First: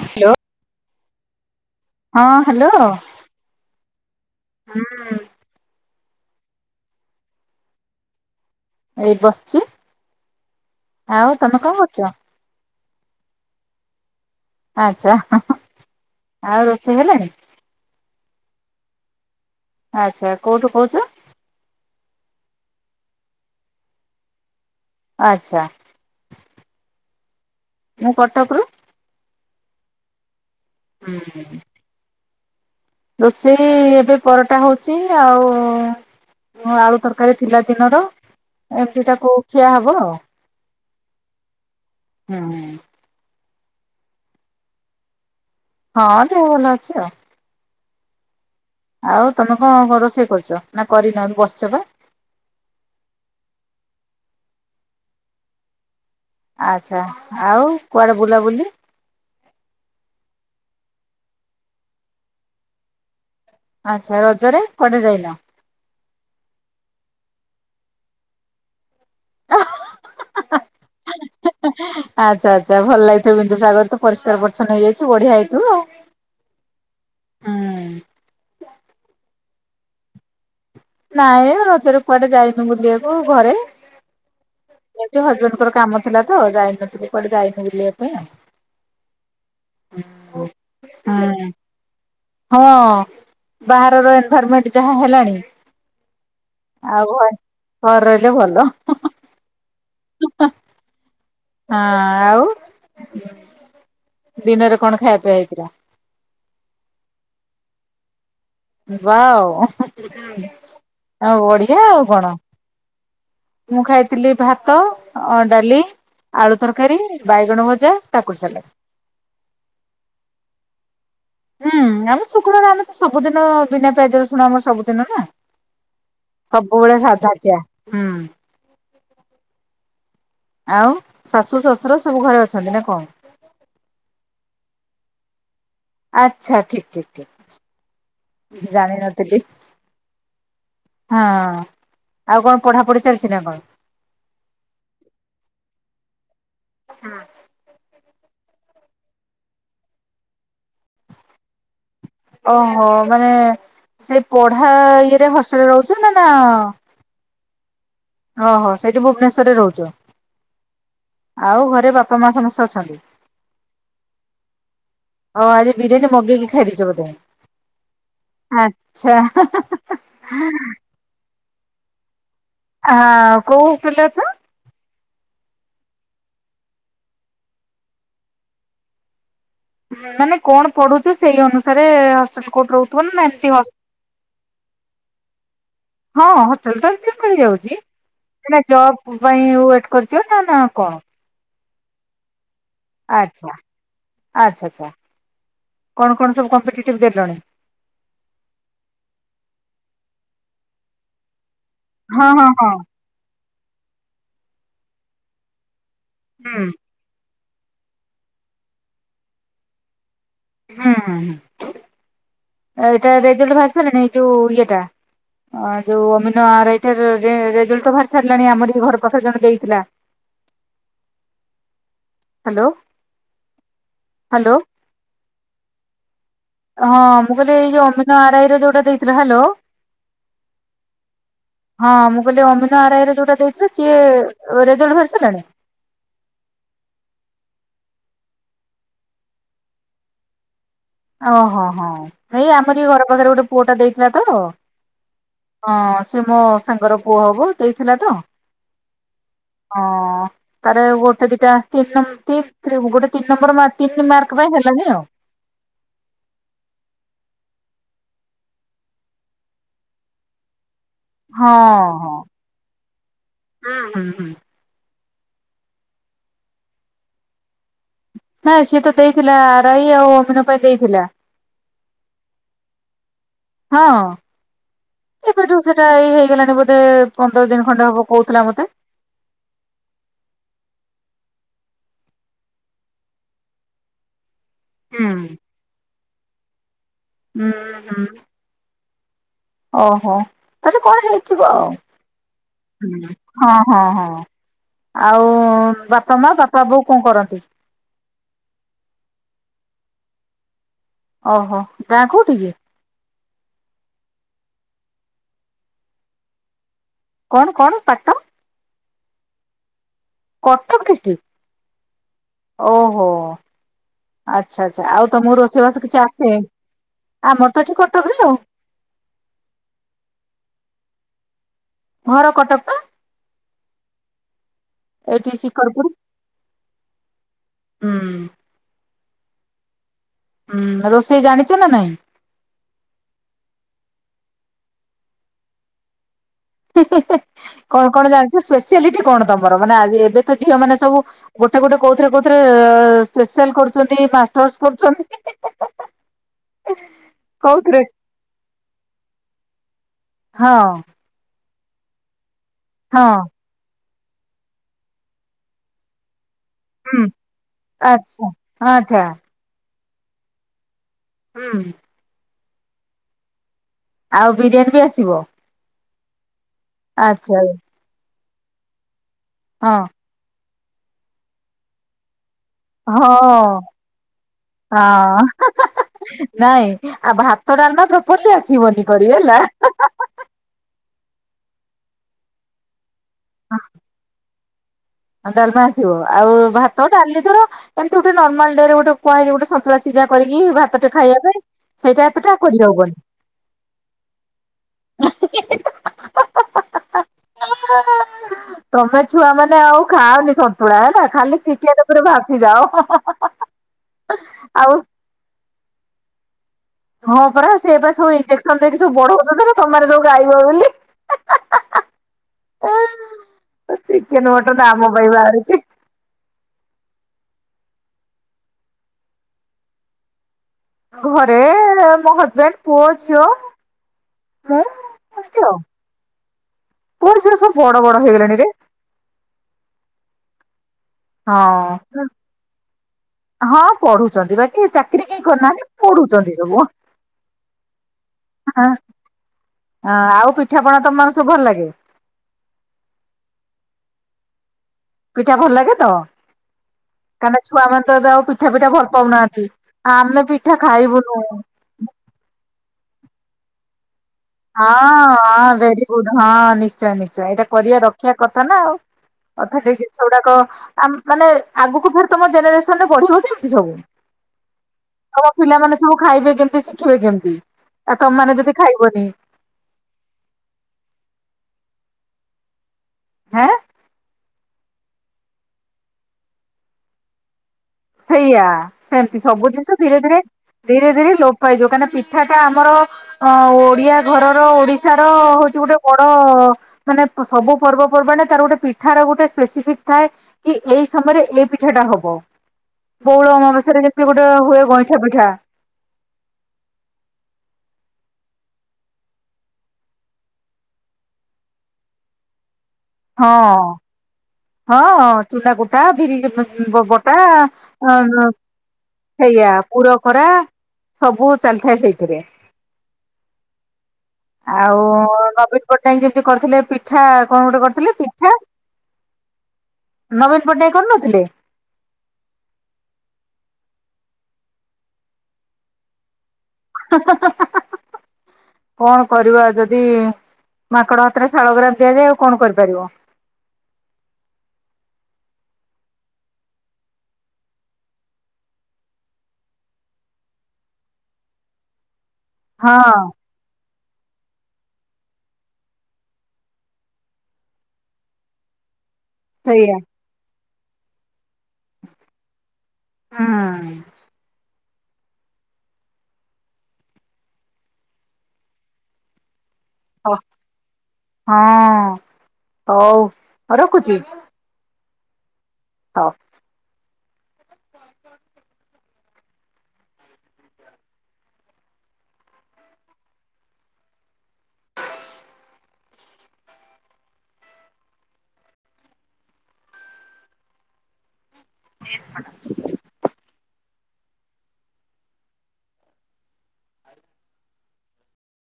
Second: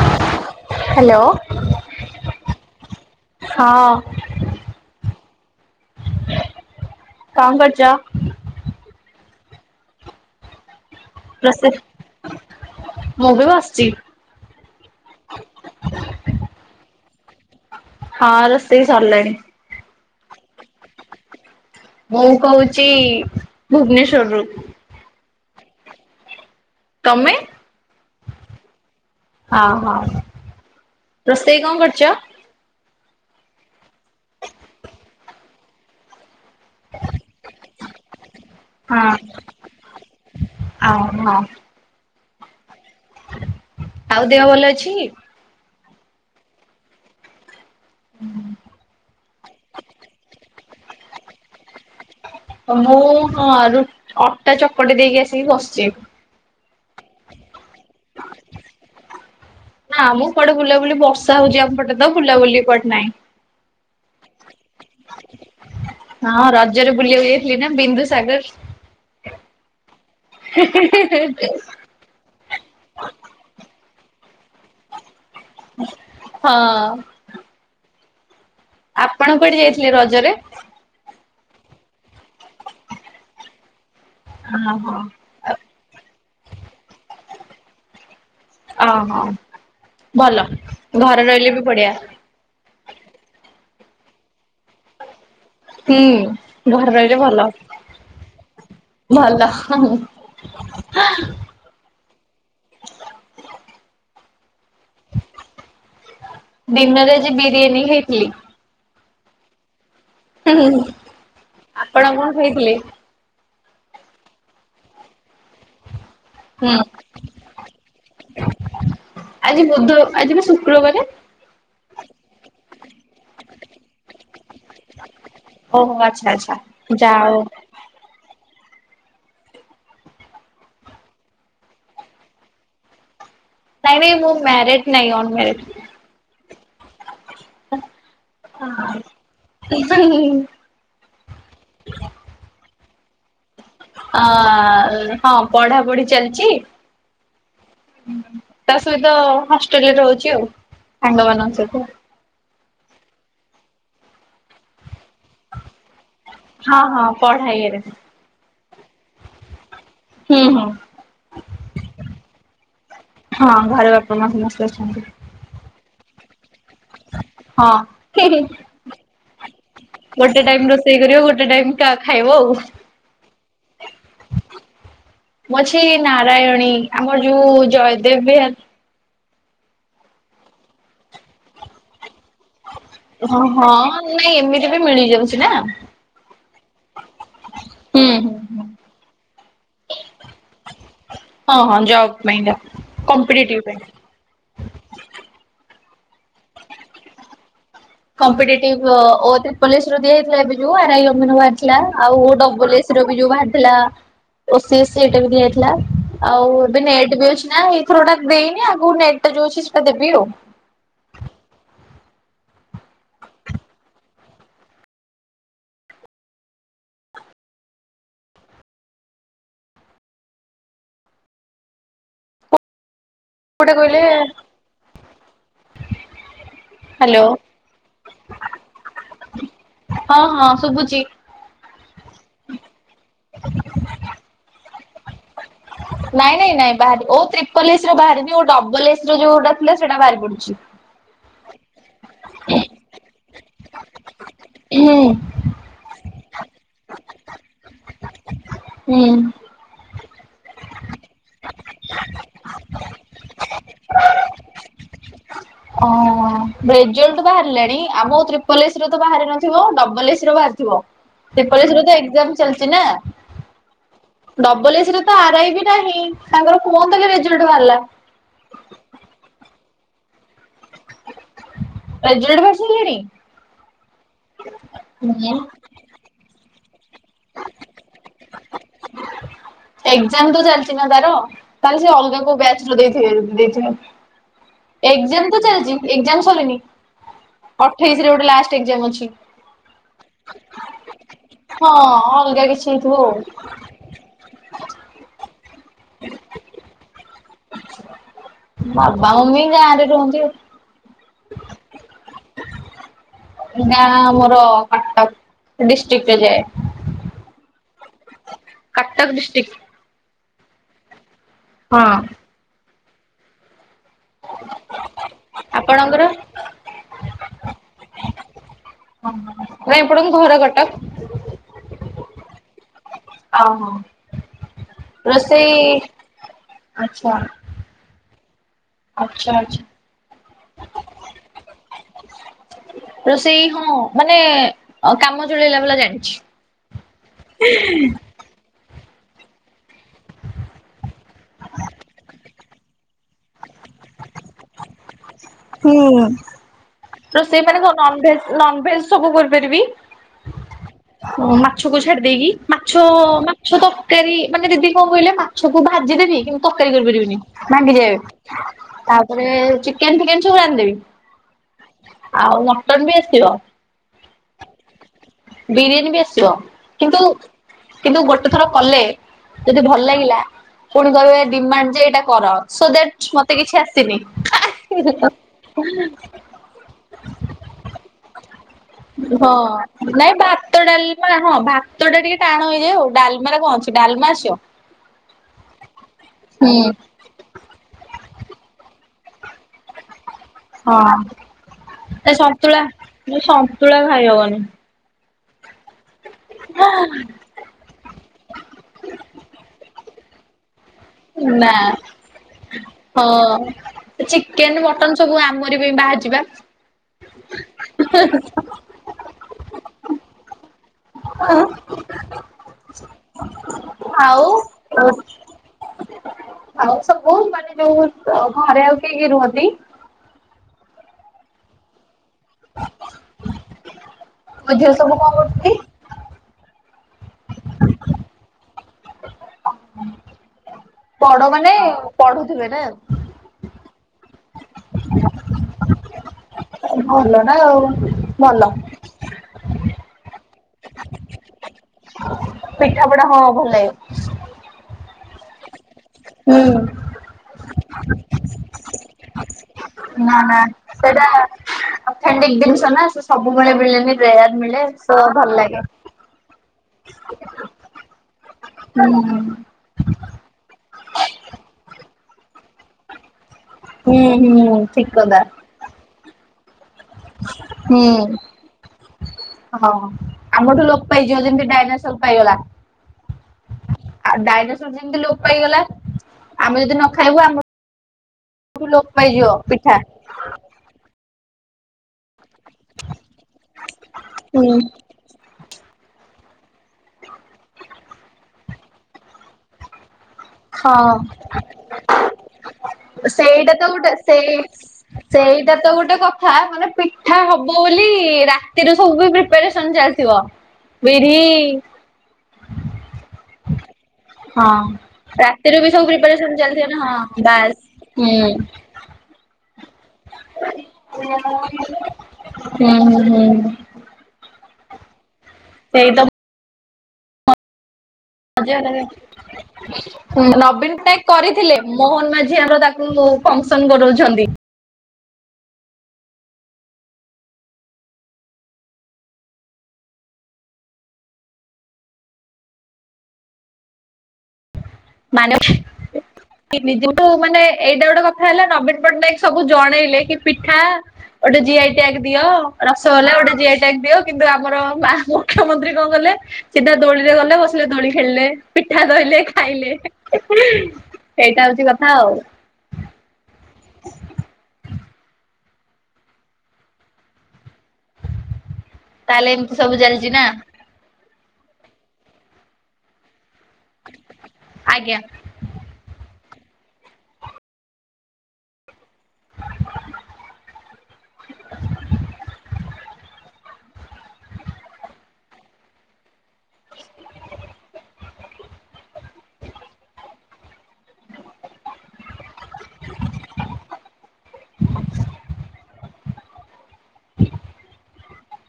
Hello hello ହଁ hello ହ ହଁ କଣ କରୁଚ? ସେ ବସିଛି, ଆଉ ତମେ ରୋଷେଇ କଣ କରୁଛ? ମୁଁ ବି ବସିଛି। ଆଚ୍ଛା, ଆଉ ରୋଷେଇ ହେଲାଣି? ହଁ ରୋଷେଇ ସରିଲାଣି। ଆଚ୍ଛା, କୋଉଠୁ କହୁଛ? ମୁଁ କହୁଛି ଭୁବନେଶ୍ଵର ରୁ। ଆଚ୍ଛା। ତମେ ମୁଁ କଟକରୁ। ହ ହୋ ହୁଁ। ରୋଷେଇ କଣ କରଛ? ରୋଷେଇ ଏବେ ପରଟା ହଉଛି ଆଉ ଆଳୁ ତରକାରୀ ଥିଲା ଦିନର, ଏମିତି ତାକୁ ଖିଆ ହବ ଆଉ। ହଉ ହଁ [unintelligible] ହୁଁ ଆଉ ଦେହ ଭଲ ଅଛି? ହଁ ଦେହ ଭଲ ଅଛି ଆଉ ହୁଁ ଆଉ ତମେ କଣ ରୋଷେଇ କରୁଛ ନା କରିନ ବସିଛ ପା? ମୁଁ, ହଁ, ରୁ ଅଟା ଚକଟି ଦେଇକି ଆସିକି ବସିଛି। ଆଚ୍ଛା ଆଉ କୁଆଡେ ବୁଲାବୁଲି? ନା ମୁଁ କୁଆଡେ ବୁଲାବୁଲି ବର୍ଷା ହଉଛି ଆମ ପଟେ ତ ବୁଲାବୁଲି କୁଆଡ଼େ ନାହିଁ। ଆଚ୍ଛା ରଜରେ କୁଆଡେ ଯାଇନ? ହଁ ରଜରେ ବୁଲିବାକୁ ଯାଇଥିଲି ନା ବିନ୍ଦୁସାଗର। ହା ହା ହା ହା ହା ହା ଆଚ୍ଛା ଆଚ୍ଛା ଭଲ ଲାଗିଥିବ ବିନ୍ଦୁ ସାଗର ତ ପରିସ୍କାର ପରିଚ୍ଛନ୍ନ ହେଇଯାଇଛି ବଢିଆ ହେ ହଁ। ଆପଣ କୁଆଡ଼େ ଯାଇଥିଲେ ରଜରେ? ନାଇଁ ରଜରେ କୁଆଡେ ଯାଇନୁ ବୁଲିବାକୁ ଘରେ। ହଁ ହଁ ଏମତି ହଜବେଣ୍ଡଙ୍କର କାମ ଥିଲା ତ ଯାଇନଥିଲୁ କୁଆଡେ ଯାଇନୁ ବୁଲିବା ପାଇଁ ଆଉ। ଓହୋ ଭଲ ଘରେ ରହିଲେ ବି ବଢିଆ। ହଁ ବାହାରର ଏନଭାରମେଣ୍ଟ ଯାହା ହେଲାଣି। ହୁଁ ଘରେ ଆଉ ରହିଲେ ଘ ଭଲ। ଘରେ ରହିଲେ ଭଲ ଭଲ। ହଁ ଆଉ ଦିନରେ କଣ ଖାଇବା ପିଆ ହେଇଥିଲା? ଦିନରରେ ଆଜି ବିରିୟାନୀ ଖାଇଥିଲି। ବା ଆଉ ବଢିଆ ଆଉ ଆପଣ କଣ। ଖାଇଥିଲେ? ମୁଁ ଖାଇଥିଲି ଭାତ ଅ ଡାଲି ଆଳୁ ହୁଁ ତରକାରୀ ବାଇଗଣ ଭଜା କାକୁଡି ସାଲାଟ। ଆଜିି ପା ଶୁକ୍ରବାରେ। ହୁଁ ଆମ ଶୁକ୍ରବାର ଦିନ ତ ସବୁଦିନ ବିନା ପିଆଜ ରସୁଣ ଆମର ସବୁଦିନ ନା। ଓହୋ ଆଚ୍ଛା ଆଚ୍ଛା। ସବୁବେଳେ ଯା ସାଧା ହଉ ଖିଆ ହୁଁ। ଆଉ ଶାଶୁ ଶଶୁର ସବୁ ଘରେ ଅଛନ୍ତି ନା କଣ। ନାଇଁ ନାଇଁ ମୁଁ ମ୍ୟାରେଡ ନାଇଁ ଅନ ମ୍ୟାରେଡ। ଆଚ୍ଛା ଠିକ ଠିକ ଠିକ। ଜାଣିନଥିଲି [unintelligible] ହଁ ଆଉ କଣ ପଢାପଢି ଚାଲିଛି ନା କଣ? ଅ ହଁ ପଢାପଢି ଚାଲିଛି। ହୁଁ। ତା ସହିତ ହଷ୍ଟେଲରେ ରହୁଛି ଆଉ ସାଙ୍ଗ ମାନଙ୍କ ସହିତ। ଓହୋ ମାନେ ସେଇ ପଢା ଇଏରେ ହଷ୍ଟେଲରେ ରହୁଛ ନା ନା। ପଢ଼ା ଇଏରେ। ଓ ହୋ ସେଇଠି ଭୁବନେଶ୍ୱରରେ ରହୁଛ। ହୁଁ ହୁଁ। ଆଉ ଘରେ ବାପା ମା ସମସ୍ତେ ଅଛନ୍ତି ହଁ ଘରେ ବାପା ମା ସମସ୍ତେ ଅଛନ୍ତି। ଆଉ ଆଜି ବିରୀୟାନି ମଗେଇକି ଖାଇଦେଇଚ ବଧେ ହଁ ହିଁ ହିଁ ଆଚ୍ଛା ହା ହା ଗୋଟେ ହା ଟାଇମ ଆ। ରୋଷେଇ କରିବ ଗୋଟେ ଟାଇମ କା ଖାଇବ ଆଉ। ଆଁ କୋଉ ହଷ୍ଟେଲରେ ଅଛ। ମୁଁ ଅଛି ନାରାୟଣୀ ଆମର ଯୋଉ ଜୟଦେବ ବିହାର। ମାନେ କଣ ପଢୁଛ ସେଇ ଅନୁସାରେ ହ ହଷ୍ଟେଲ କଉଠି ରହୁଥିବ ନାଁ ହଁ ଏମିତି ହଷ ହଁ ନାଇଁ ଏମିତି ବି ମିଳିଯାଉଛି ନା ହଁ ହ ଟେଲ ତ ସେଠି ମିଳି ଯାଉଚି ହୁଁ ହୁଁ ମାନେ ହୁଁ। ଜବ ପାଇଁ ୱେଟ କରିଚ ନା ନା କଣ। ହଁ ହଁ ଜବ୍ ପାଇଁ କା। ଆଚ୍ଛା କମ୍ପିଟେଟିଭ ଆଚ୍ଛାଚ୍ଛା। କଣ କଣ ସବୁ କମ୍ପିଟିଟିଭ ଦେଲଣି? କମ୍ପିଟିଟିଭ ଓ ଓ ତ୍ରିପଲ୍ ଏ ସି ର ଦିଆହେଇଥିଲା ଏବେ ଯୋଉ ଆର ଆଇ ଅମିନ୍ ବା ଥିଲା ଆଉ ହଁ ଓ ହଁ ହଁ ଡବଲ ଏ ସି ର ବି ଯୋଉ ବାହାରିଥିଲା ଓ ସି ଏ ସି ଏଟା ବି ଦିଆହେଇଥିଲା। ଆଉ ହୁଁ ଏବେ ନେଟ ବି ଅଛି ନା ଏଇଥରକ ଟା ଦେଇନି ଆଗକୁ ନେଟ ଟା ଯୋଉ ଅଛି ସେଇଟା ଦେବି ଆଉ। ହୁଁ ହଁ ଏଇଟା ରେଜଲ୍ଟ ବାହାରି ସାରିଲାଣି ଏଇ ଯୋଉ ଇଏଟା। ଯୋଉ ଅମିନ ଆରାଇ [unintelligible] ରେଜଲ୍ଟ ତ ବାହାରି ସାରିଲାଣି ଆମର ଘର ପାଖରେ ଜଣେ ଦେଇଥିଲା। ହ୍ୟାଲୋ। କୋଉଟା କହିଲେ ହ୍ୟାଲୋ ହଁ ହ୍ୟାଲୋ ମୁଁ କହିଲି ଏଇ ଯୋଉ ଅମିନ୍ ଆରାଇ ର ଯୋଉଟା ଦେଇଥିଲ ହ୍ୟାଲୋ ହଁ ହଁ ଶୁବୁଚି। ହଁ ମୁଁ କହିଲି ଅମିନୋ ଆରାଇ ରେ ଯୋଉଟା ଦେଇଥିଲ ସିଏ ରେଜଲ୍ଟ ବାହାରି ସାରିଲାଣି? ନାଇଁ ନାଇଁ ନାଇଁ ବାହାରି ଓ ତ୍ରିପଲ ଏସ୍ ର ବାହାରିଚି ଓ ଡବଲ ଏସ୍ ର ଯୋଉଟା ଥିଲା ସେଇଟା ବାହାରି ପଡ଼ିଛି। ଓହୋ ହୋ ଏଇ ଆମର ଇଏ ଘର ପାଖରେ ଗୋଟେ ପୁଅ ଟା ଦେଇଥିଲା ତ ହଁ ହୁଁ। ସେ ମୋ ତାଙ୍କର ପୁଅ ହବ ଦେଇଥିଲା ତ ହୁଁ। ହଁ। ତାର ଗୋଟେ ଦିଟା ତିନି ନ ଗୋଟେ ତିନି ନମ୍ବର ତିନି ମାର୍କ ପାଇଁ ହେଲାନି ଆଉ। [inaudible] ଓ ରେଜଲ୍ଟ ବାହାରିଲାଣି ଆମର ତ୍ରିପଲ ଏସ୍ ର ତ ବାହାରି ନଥିବ ଡ଼ବଲ ଏସ୍ ର ବାହାରିଥିବ। ତ୍ରିପଲ ଏସ୍ ର ଆଉ ତ ହଁ ଏକ୍ସାମ୍ ଚାଲିଚି ନା ହଁ ହୁଁ ହୁଁ ହୁଁ ଡବଲ୍ ଏସ୍ ତ ଆରାଇ ବି ନାହିଁ ତାଙ୍କ କୋଉତିରେ ରେଜଲ୍ଟ ବାହାରିଲା। ନାଁ ସିଏ ତ ଦେଇଥିଲା ଆରାଇ ଆଉ ଅମିନ ପାଇଁ ଦେଇଥିଲା। ରେଜଲ୍ଟ ବାହାରି ସାରିଲାନି। ହଁ କେବେଠୁ ସେଟା ଏଇ ହେଇଗଲାଣି ବୋ ଧେ ପନ୍ଦର ଦିନ୍ ଖଣ୍ଡେ ହବ କହୁଥିଲା ମତେ। ଏକ୍ଜାମ ତ ଚାଲିଛି ନା ତାର ତାହେଲେ ସେ ଅଲଗା କୋଉ ବ୍ୟାଚ ର ଦେଇ ଦେଇଥିବେ ହୁଁ ଏକ୍ସାମ୍ ତ ଚାଲିଛି ଏକ୍ସାମ୍। [unintelligible] ହୁଁ ଅଠେଇଶି ହୁଁ ରେ ଗୋଟେ ଲାଷ୍ଟ୍ ଏକ୍ସାମ୍ ଅଛି। ଓହୋ ତାହେଲେ କଣ ହେଇଥିବ ଆଉ। ହଁ ଅଲଗା କିଛି ହେଇଥିବ ଆଉ ହଁ ହଁ ହଁ ଆଉ ବାପା ମା ବାପା ବୋଉ କଣ କରନ୍ତି? ବାବା ମମି ଗାଁରେ ରୁହନ୍ତି ଆଉ। ଓହୋ ଗାଁ କୋଉଠି କି? [unintelligible] ଗାଁ ମୋର କଟକ ଡିଷ୍ଟ୍ରିକ୍ଟ ରେ ଯାଏ। କଣ କଣ ପାଟ କଟକ ଡିଷ୍ଟିକ୍। କଟକ ଡିଷ୍ଟିକ୍। ହଁ। ଓହୋ। ଆଚ୍ଛା ଆଚ୍ଛା ଆଉ ତମକୁ ରୋଷେଇବାସ କିଛି ଆପଣଙ୍କର? ଆସେ ଆମର ତ ଏଠି କଟକରେ ଆଉ। ହଁ ନା ଏପଟେ ମୋ ଘର କଟକ। ଘର କଟକ ପା? ଓ ହୋ ଏଇଠି ରୋଷେଇ ଶିକରପୁର। ଆଚ୍ଛା। ହୁଁ। ଆଚ୍ଛା ଆଚ୍ଛା। ହୁଁ ରୋଷେଇ ଜାଣିଛ ନା ନାଇଁ? ରୋଷେଇ ହଁ ମାନେ କାମ ଚଳେଇଲା ଭଲା ଜାଣିଛି। ହୁଁ ହୁଁ ହୁଁ କଣ କଣ ଜାଣିଛ? ସ୍ପେଶିଆଲିଟି କଣ ତମର ମାନେ ଆ ଏବେ ତ ଝିଅ ମାନ ସବୁ ଗୋଟେ ଗୋଟେ କଉଥିରେ କଉଥିରେ ସ୍ପେସାଲ୍ କରୁଛନ୍ତି [unintelligible] କରୁଛନ୍ତି। ହୁଁ। ରୋଷେଇ ମାନେ କଣ କୋଉଥିରେ ନନଭେଜ୍ ନନଭେଜ୍ ସବୁ କରିପାରିବି। ହଁ ହଁ ମାଛକୁ ଛାଡ଼ି ଦେଇକି ମାଛ ହଁ ମାଛ ତ [unintelligible] ମାନେ ଦିଦି କଣ କହିଲେ ମାଛକୁ ଭାଜିଦେବି କି ତରକାରୀ ହୁଁ କରିପାରିବିନି ଭାଙ୍ଗି ଯାଏ ଆଚ୍ଛା ଆଚ୍ଛା ତାପରେ ଚିକେନ୍ ଫିକେନ୍ ସବୁ ରାନ୍ଧିଦେବି। ହୁଁ। ଆଉ ମଟନ୍ ବି ଆସିବ। ଆଉ ବିରିୟାନୀ ବି ଆସ ବିରିୟାନୀ ବି ଆସିବ କିନ୍ତୁ ଆଚ୍ଛା କିନ୍ତୁ ଗୋଟେ ଥର କଲେ ଯଦି ହଁ ଭଲ ଲାଗିଲା ପୁଣି କହିବେ ଡିମାଣ୍ଡ ଯେ ଏଇଟା କର। ସୋ ଦ୍ୟାଟ ମତେ ହଁ କିଛି ଆସିନି। ହଁ ନାଇଁ ଆଉ ଭାତ ଡାଲମା ପ୍ରପରଲି ଆସିବନି କରି ହେଲା। ହଁ ନାଇଁ ଭାତ ଡାଲମା ହଁ ଭାତଟା ଟିକେ ଟାଣ ହେଇଯାଏ ଆଉ ଡାଲମାରେ କଣ ଅଛି ଡାଲମା ଆସିବ। ଡାଲମା ଆସିବ ଆଉ ହୁଁ ଭାତ ଡାଲିି ଧର କେମିତି ଗୋଟେ ନର୍ମାଲ ଡେରେ ଗୋଟେ କୁହା ଯାଇଛି ଗୋଟେ ସନ୍ତୁଲା ସୀଜା କରିକି ଭାତଟେ ହଁ ଖାଇବା ପାଇଁ ସେଇଟା ଏ ଏତେଟା କରି ସନ୍ତୁଳା ହବନି। ସନ୍ତୁଳା ଖାଇ ହବନି। ତମେ ଛୁଆମାନେ ଆଉ ଖାଆନି ସ ଳା ହେଲା ଖାଲି ନା ଚିକେନ ଉପରେ ଭାସିିଯାଅ ହଁ ଆଉ ବାହାରି ଚିବା ହଁ ପରା ସେଏ ପା ସବୁ ଇଞ୍ଜେସନ ଦେଇକି ସବୁ ବଢଉଛନ୍ତି ନା ତମ ସବୁ ଗାଇବ ବୋଲି। [unintelligible] ଚିକେନ ଆଉ ମଟନ ଆମ ଆଉ ପାଇଁ ବାହାରିଛି। ସବୁ ମାନେ ଯୋଉ ଘରେ ଆଉ କିଏ କିଏ ରୁହନ୍ତି? ଘରେ ମୋ ହଜବେଣ୍ଡ ପୁଅ ଝିଅ ମୋ ମୁ ଝିଅ ସବୁ କଣ ଏମିତି କରୁଛନ୍ତି? ଆଉ କଣ ସେଗୁଡା ସବୁ ବଡ ବଡ ହେଇଗଲେଣି ରେ ବଡ଼ ମାନେ ହଁ। ପଢୁଥିବେ ନା? ଏଇ ଚାକିରି କେହି କରୁନାହାନ୍ତି ପଢୁଛନ୍ତି ସବୁ। ଭଲ ନା ଆଉ ଭଲ। ହ ଆଉ ପିଠାପଣା ତମମାନକୁ ସବୁ ଭଲ ଲାଗେ? ପିଠା ପଣାା ହଁ ଭଲ ଲାଗେ। ପିଠା ଭଲ ଲାଗେ ତ ହୁଁ କାହିଁକିନା ଛୁଆମାନେ ତ ଏବେ ଆଉ ପିଠା ପିଠା ଭଲ ପାଉନାହାନ୍ତି। ନା ଆମେ ନା ପିଠା ସେଇଟା ଖାଇବୁନୁ। ଅଥେଣ୍ଟିକ ଜିନିଷ ନା ସେ ସବୁବେଳେ ମିଳେନି। ରେୟାର ମିଳେ ତ ହଁ ଭଲ ହଁ ଲାଗେ। ଭେରି ଗୁଡ ହଁ ନିଶ୍ଚୟ ନିଶ୍ଚୟ ଏଇଟା କରିବା ରଖିବା କଥା ନା ଆଉ। ହୁଁ। ଅନ୍ଥଟିକ ଜିନିଷଗୁଡାକ ମାନେ ଆଗକୁଫିର ତମ ଜେନେରେସନରେ ବଢିବକି? ସବୁ ହୁଁ ହୁଁ ଠିକ କଥା। ଆବ ପିଲାମାନେ ସବୁ ଖାଇବେ କେ ଶିଖିବେ କେମିତି ଆ ହୁଁ। ତମମାନେ ଯଦି ଖାଇବନି। ହଁ ଆମଠୁ ଲୋପ ପାଇଯିବ ଯେମିତି ଡାଇନାସର ପାଇଗଲା। ହାଁ ଡାଇନାସୋର ଯେମତି ଲୋପ ପାଇଗଲା ଆମେ ଯଦି ନ ଖାଇବୁ ଆମର ସେଇଆା ସେମିତି ସବୁ ଜିନିଷ ପିଠା। ଧୀରେ ଧୀରେ ଧୀରେ ଧୀରେ ଲୋପ ପାଇଏ ଯୋଉ କାଁଇଁ କଥାଟା ଆମର ଅ ଓଡିଆ ଘରର ହୁଁ। ଓଡିଶାର ହଉଛି ଗୋଟେ ବଡ ମାନେ ସବୁ ପର୍ବପର୍ବାଣ ତାର ଗୋଟେ ପିଠ ର ଗୋଟେ ସ୍ପେସିଫିକ ଥାଏ କି ହଁ ଏଇ ସମୟରେ ଏଇ ପିଠାଟା ହବ। ବଉଳ ସେଇଟା ତ ଅମାବାସ୍ୟାରେ ଗୋଟେ ଯେମିତି ସେେଇ ହୁଏ ଗଇଁଠା ପିଠା ସେଇଟା ତ ଗୋଟେ କଥା ମାନେ ପିଠା ହବ ବୋଲି ରାତିରେ ସବୁ ପ୍ରିପାରେସନ ଚାଲିଥିବ ବିରି ହଁ। ହଁ ଚୁନା ରାତିରୁ ବି କୁଟା ସବୁ ପ୍ରିପାରେସନ ଚାଲିଥିବ ନା ବିରିବଟା ହଁ ବାସ୍। ହୁଁ ସେଇଆ ପୁର କର। ହୁଁହୁଁ ହୁଁ। ଆଉ ନବୀନ ସେଇ ତ ପଟ୍ଟନାୟକ ଯେମତି କରିଥିଲେ ପିଠା କଣ ଗୋଟେ କରିଥିଲେ? ପିଠା ଆଜ ନବୀନ ନବୀନ ପଟ୍ଟନାୟକ କରିନଥିଲେ କରିଥିଲେ ମୋହନ ମାଝି ଆମର ତାକୁ ଫଙ୍କସ କରଉଛନ୍ତି। କଣ କରିବା ଯଦି ମାଙ୍କଡ ହାତରେ ଶାଳଗ୍ରାମ ଦିଆଯାଏ ଆଉ କଣ କରିପାରିବ। ମାନେ? ମାନେ ଏଇଟା ଗୋଟେ କଥା ହେଲା ନବୀନ ପଟ୍ଟନାୟକ ସବୁ ଜଣେଇଲେ କି ପିଠା ଗୋଟେ ଜିଆଇ ଟାକ ଦିଅ। ହଁ ରସଗଲା ଗୋଟେ ଜିଆଇ ଟାକ ଦିଅ କିନ୍ତୁ ଆମର ମୁଖ୍ୟମନ୍ତ୍ରୀ କଣ କଲେ ସିଧା ଦୋଳିରେ ଗଲେ ବସିଲେ ଦୋଳି ଖେଳିଲେ। ପିଠା ରହିଲେ ଖାଇଲେ। ସେଇଆ ସେଇଟା ହଉଛି କଥା ଆଉ। ହୁଁ ତାହେଲେ ଏମିତି ସବୁ ଚାଲିଛି ନା? ହଁ ହଉ ରଖୁଛି। ଆଜ୍ଞା। ହ ଏଥର ଆରୁ